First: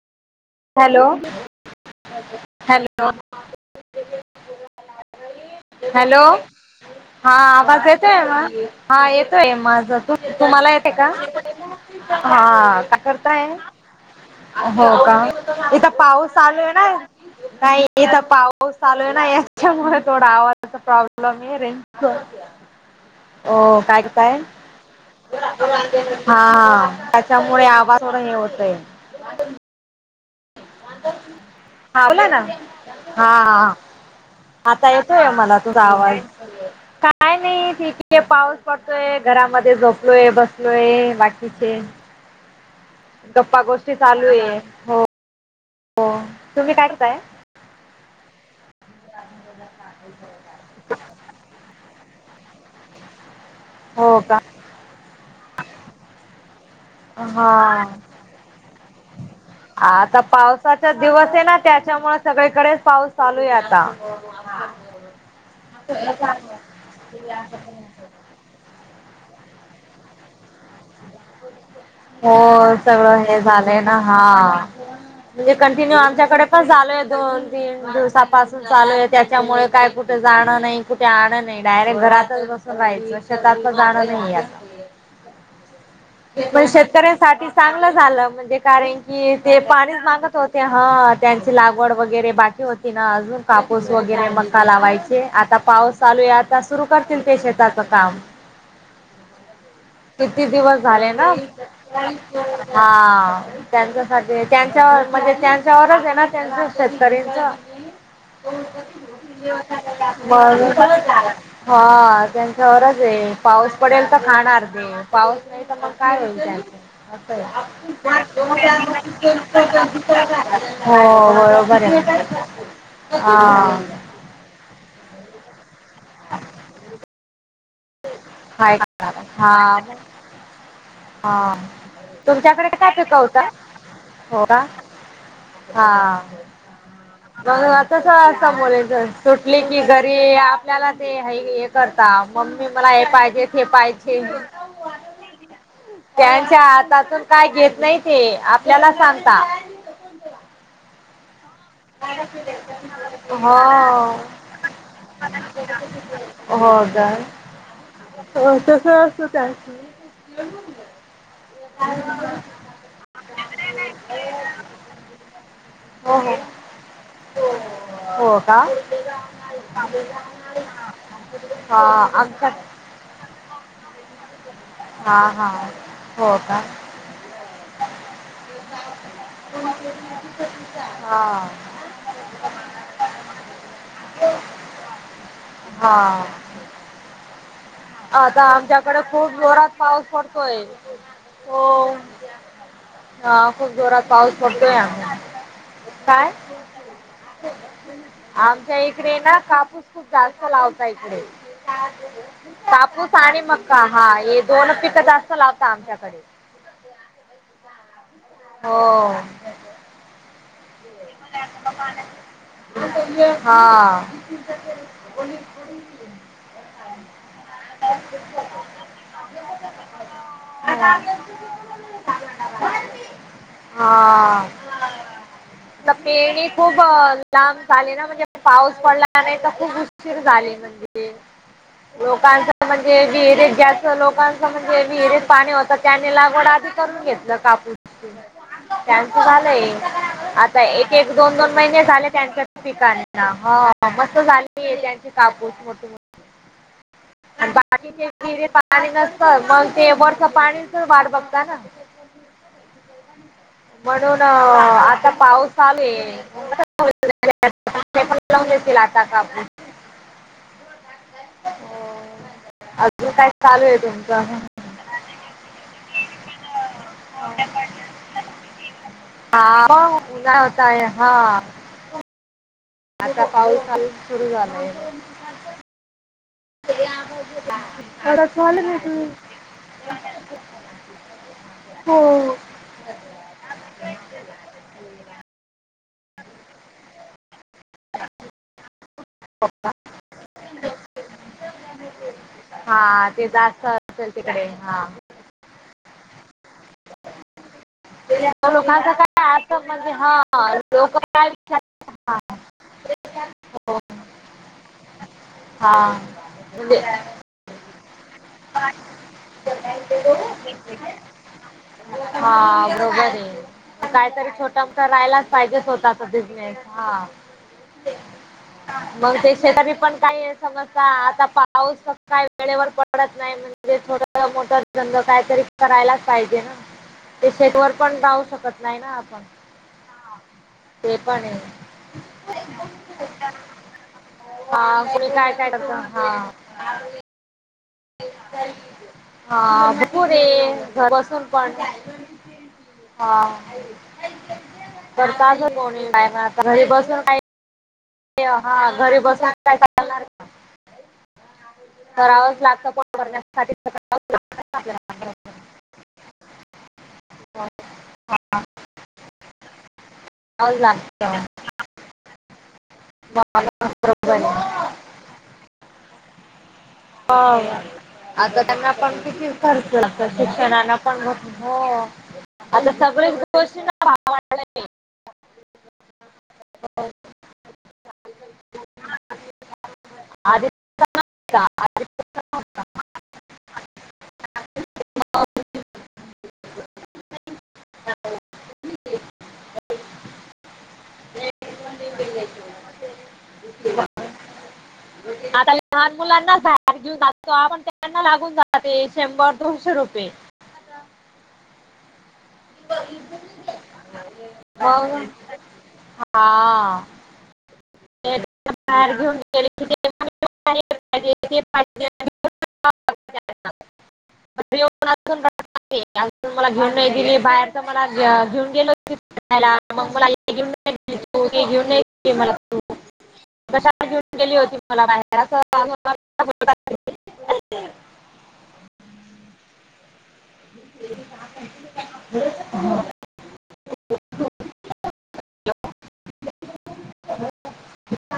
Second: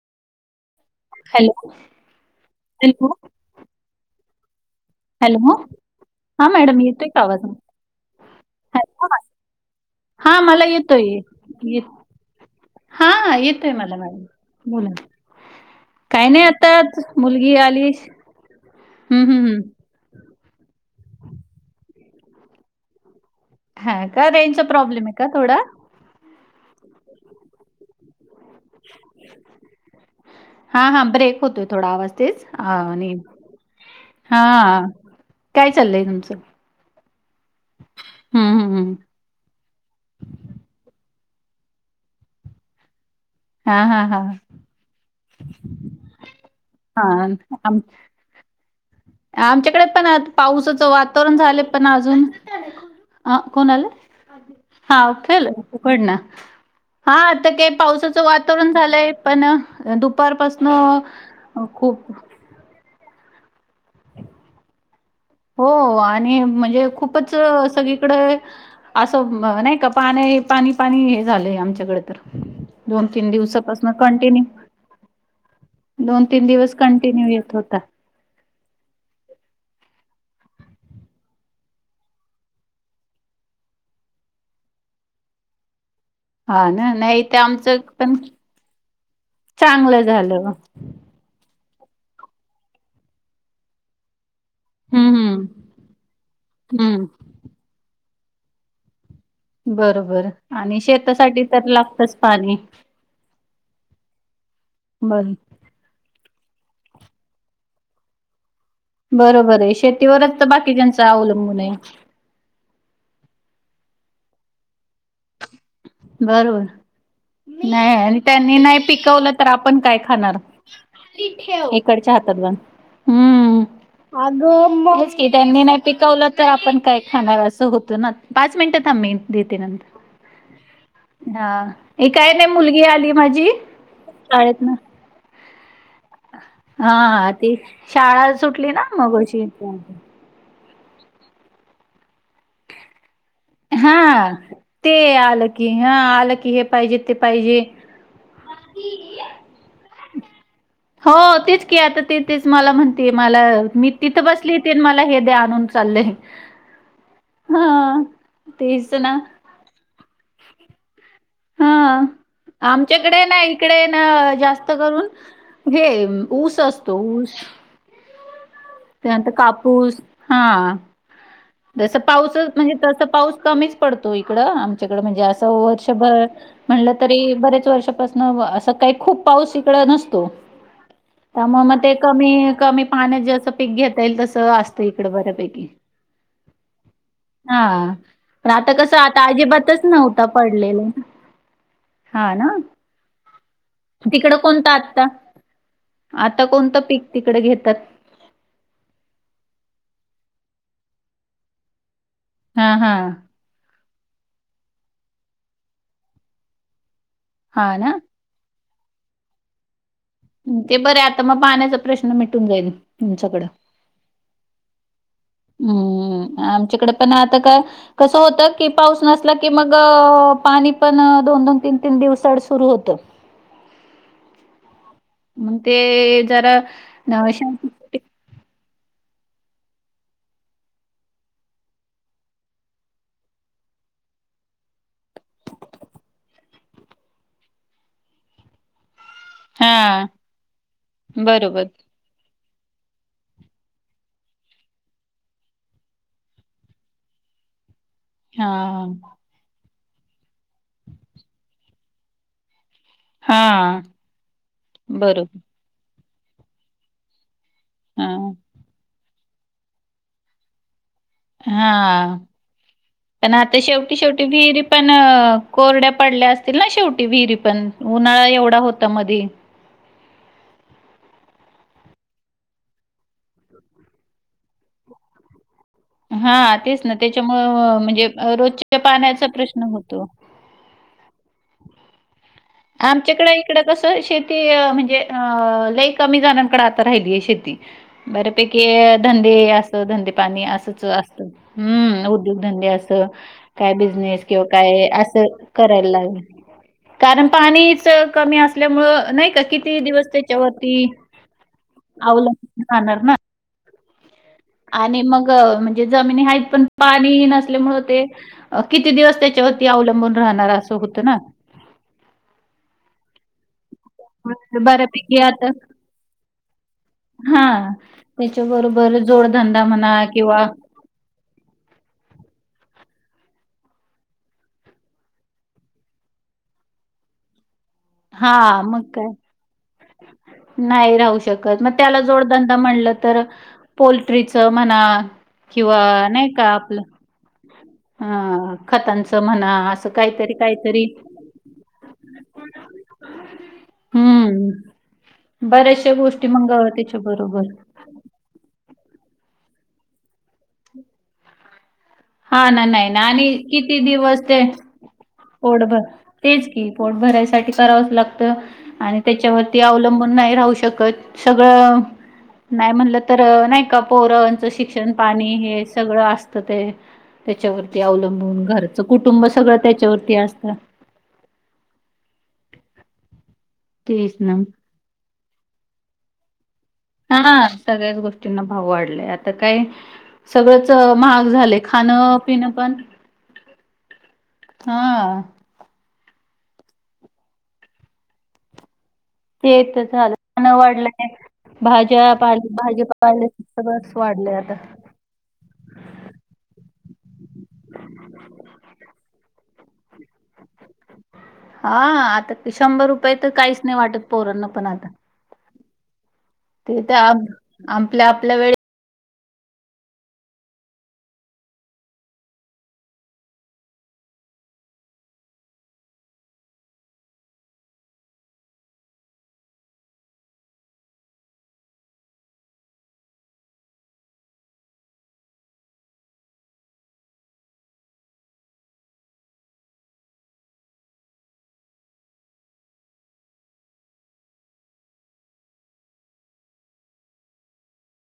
Hello hello hello hello hello हां madam येतोय का हा आवाज येतय ना हा हॅलो येतोय माझाच हां मला तुम्हाला येते येतोय का येत हा का हां करताय येतोय मला मॅडम हो बोला का इथ काय पाऊस नाही चालूय ना आताच मुलगी काय आली इथ हं पाऊस चालू आहे ना हं हं याच्यामुळे थोडा आवाज इथ प्रॉब्लेम आहे रेंजच ओ काय हां का करताय रेंजचा प्रॉब्लेम आहे का थोडा हा त्याच्यामुळे आवाज थोड हे होतय हां हां ब्रेक होतोय थोडा हा आवाज बोला ना तेच हां आणि हा हां आता येतोय मला काय तुझा चाललंय आवाज तुमचं काय नाही तिकडे हं पाऊस हं हं पडतोय घरामध्ये झोपलोय बसलोय बाकीचे गप्पा गोष्टी चालूये काय हा करताय अन् आम आमच्याकडे पण पावसाचं वातावरण झालंय पण अजून ह कोण आलं हो का हा खेल उकडन हा आता काय पावसाच वातावरण झालंय पण आता पावसाचा दुपारपासनं दिवस आहे ना खूप त्याच्यामुळे सगळीकडेच पाऊस चालूय आता हो आणि म्हणजे खूप खूपच सगळीकडे असं नाही का पान हे पाणी पाणी हे झालंय आमच्याकडे तर हो दोन सगळं तीन हे झालंय दिवसापासून ना हा कंटिन्यू म्हणजे कंटिन्यू दोन आमच्याकडे तीन पण दिवस झालय कंटिन्यू दोन येत होता तीन दिवसात पासून चालू आहे त्याच्यामुळे काय कुठे जाणं नाही कुठे आणं नाही डायरेक्ट घरातच बसून रहायचं शेतात तर जाणं नाहीये आता पण हा ना नाही ते शेतकऱ्यांसाठी आमचं चांगलं पण झालं म्हणजे कारण की ते पाणीच चांगलं झालं मागत हम्म होते हा त्यांची लागवड वगैरे बाकी होती ना अजून कापूस वगैरे मग का लावायचे हम्म आता पाऊस चालू आहे आता सुरू हम्म करतील ते शेताच काम बर बर किती दिवस आणि झाले ना शेतासाठी तर लागतच पाणी हा त्यांच्यासाठी त्यांच बर म्हणजे त्यां च्यावरच आहे ना त्यांचं शेतकरींच बरोबर आहे शेतीवरच तर मग बाकीच्यांच अवलंबून आहे हा गरज आहे पाऊस पडेल तर खाणार ते पाऊस नाही तर मग काय होईल बरोबर त्याचं अस नाही आहे आणि त्यांनी नाही पिकवलं तर आपण काय खाणार हो बरोबर आहे इकडच्या ना [inaudible] हा अगं हेच की त्यांनी नाही पिकवलं तर आपण काय खाणार असं होत ना पाच काय मिनिट थांब करणार. मी देेते हा नंतर हा हे काय नाही तुमच्याकडे मुलगी काय आली पिकवता माझी हो का शाळेतन हा हा ती मग तस शाळा असता सुटली ना बोलायचं मगाशी सुटली की घरी ये आपल्याला ते हे करता मम्मी मला हे पाहिजे हे पायजे हा ते आलं की हा आलं की त्यांच्या हे पाहिजे ते हातातून काय पाहिजे घेत नाहीत ते आपल्याला सांगता हो तेच ती आता ती तेच मला म्हणतीये मला मी तिथं हो बसली ती अन मला हे दे आणून चाललंय हो [unintelligible] हा अ तस तेच ना असत त्यां. हा आमच्याकडे ना इकडे न जास्त करून. हे हो हो ऊस असतो ऊस हो का! त्यानंतर कापूस, हा हा जस आमच्या पाऊसच म्हणजे तस पाऊस कमीच पडतो इकडं आमच्याकडं, हा म्हणजे हा असं वर्षभर हो का म्हणलं तरी बरेच वर्षापासन, असं काही खूप पाऊस इकड नसतो. हा! त्यामुळे म ते कमी, कमी पाण्यात जे असं पीक घेता येईल, तस असत इकड बऱ्यापैकी हा हा. आता पण आमच्याकड कसं आता खूप जोरात अजिबातच पाऊस नव्हता पडतोय पडलेला हो. हा ना हा खूप जोरात पाऊस तिकडं कोणता पडतोय. आत्ता [unintelligible] काय? आता कोणतं पीक तिकडे घेतात? आमच्या इकडे ना कापूस खूप जास्त लावता इकडे. हा हा कापूस आणि मक्का, हा हे दोनच पिकं जास्त लावता आमच्याकडे. हा ना. हो! ते बरे आता मग पाण्याचा प्रश्न मिटून जाईल तुमच्याकडं. हा! हूं आमच्याकडे पण आता का. कसं होत की पाऊस नसला की मग पाणी पण, दोन दोन, तीन तीन, दिवसाआड सुरू होतं. हा! मग ते आता पेरंणी जरा खूप न- लांब झाले शेवटी- ना म्हणजे. पाऊस पडला नाही त खूप उशीर झाली म्हणजे. लोकांच म्हणजे विहिरीत जास्त लोकांच म्हणजे विहिरीत पाणी होत. त्यानी लागवड आधी करून घेतलं कापूसची. त्यांचं झालंय, हा आता एक एक, दोन दोन, बरोबर महिने झाले त्यांच्यां पिकांना हो मस्त झालीय त्यांची कापूस मोठ्ठी मो. आण बाकीचे? हा विहिरीत पाणी नसत, मंग ते वरच्यां पाणी च वाट बघता ना. हा म्हणून आता. बरोबर हा [unintelligible] [unintelligible] हा अजून काय पण आता चालू आहे शेवटी, शेवटी तुमचं? विहिरी पण कोरड्या पडल्या असतील ना शेवटी विहिरी पण, उन्हाळा एवढा होता मधी. काय हा! आता पाऊस काल सुरू झालाय. हा तेच ना त्याच्यामुंळ म्हणजे रोजच्या पाण्याचा प्रश्न होतो. हो! आमच्याकड इकडं कसं शेती म्हणजे, अ लई कमी जणांकडे आता राहिलीये शेती. बऱ्यापैकी धंदे, असं धंदे पाणी असच असतं. हूं उद्योगधंदे हा असं, ते जास्त काय असेल बिझनेस तिकडे किंवा हा काय असं. करायला लागले, कारण पाणी च कमी लोकांचं असल्यामुळं, नाही काय का असं किती म्हणजे दिवस हा त्याच्यावरती. लोक काय विचार अवलंबून राहणार ना? आणि मग म्हणजे हा जमिनी आहेत, पण म्हणजे पाणी नसल्यामुळ ते. किती दिवस त्याच्यावरती अवलंबून राहणार असं होतं ना हा बरोबर आहे काहीतरी मग छोटा मोठा बऱ्यापैकी राहायलाच पाहिजेच स्वतःचा बिझनेस हा हा त्याच्याबरोबर जोडधंदा म्हणा किंवा का आता पाऊसच काय वेळेवर पडत नाही ना म्हणजे थोडा छोटा मोठा धंदा कायतरी करायलाच पाहिजे ना तर शेेत वर पण जावू शकत नाही ना आपण अच् [unintelligible] ते नाही राहू पण शकत आहे मग त्याला जोडधंदा म्हणलं तर पोलोल्ट्रीचं म्हणा हा कुणी काय काय करत किंवा हा नाही का आपलं ह खतांच म्हणा हा असं भरपूर काहीतरी आहे काहीतरी घर बसून पण [unintelligible] हा हं. तर का होणी काय ना आता बसून काही [unintelligible] बोल ते हा घरी बसल्यावर काय चालणार हा करावंच ना लागतं नाही पोट ना आणि भरण्यासाठी किती दिवस ते आपल्याला पोट भर तेच की पोट भरायसाठी करावंच लागतं आणि त्याच्यावरती अवलंबून नाही राहू करावंच शकत लागतं सगळं नाही म्हणलं तर नाही का बरोबर पोरांचं आहे शिक्षण पाणी हे सगळं असत ते त्याच्यावरती आता अवलंबून त्यांना घरचं पण कुटुंब किती सगळं खर्च लागतो त्याच्यावरती असतं शिक्षणाला पण हो आता सगळेच गोष्टी ना भाव तेच ना. वाडलाय की हा सगळ्याच गोष्टींना भाव वाढलाय आता काय आधी सगळंच महाग झालय खाणं पिणं पण हा ते झालं पूर्ण वाढलंय भाज्या पाले भाज्या चा पाहिलेस सगळंच वाढलंय आता आता लहान मुलांनाच बाहेर घेऊन जातो आपण त्यांना लागून जाते शंभर दोनशे रुपये हा आता ते शंभर रुपये तर काहीच नाही वाटत पोरांना पण आता मग ते हा त्या आपल्या आपल्या वेळे कार घेऊन ग [unintelligible] [inaudible] येनज [unintelligible] अजून मला घेऊन नाही दिली बाहेर तर मला घेऊन गेलो ला मग मला घेऊन तू घेऊन नाही गे मला तू [unintelligible] कशाला घेऊन गेली होतीस मला बाहेर [unintelligible] ह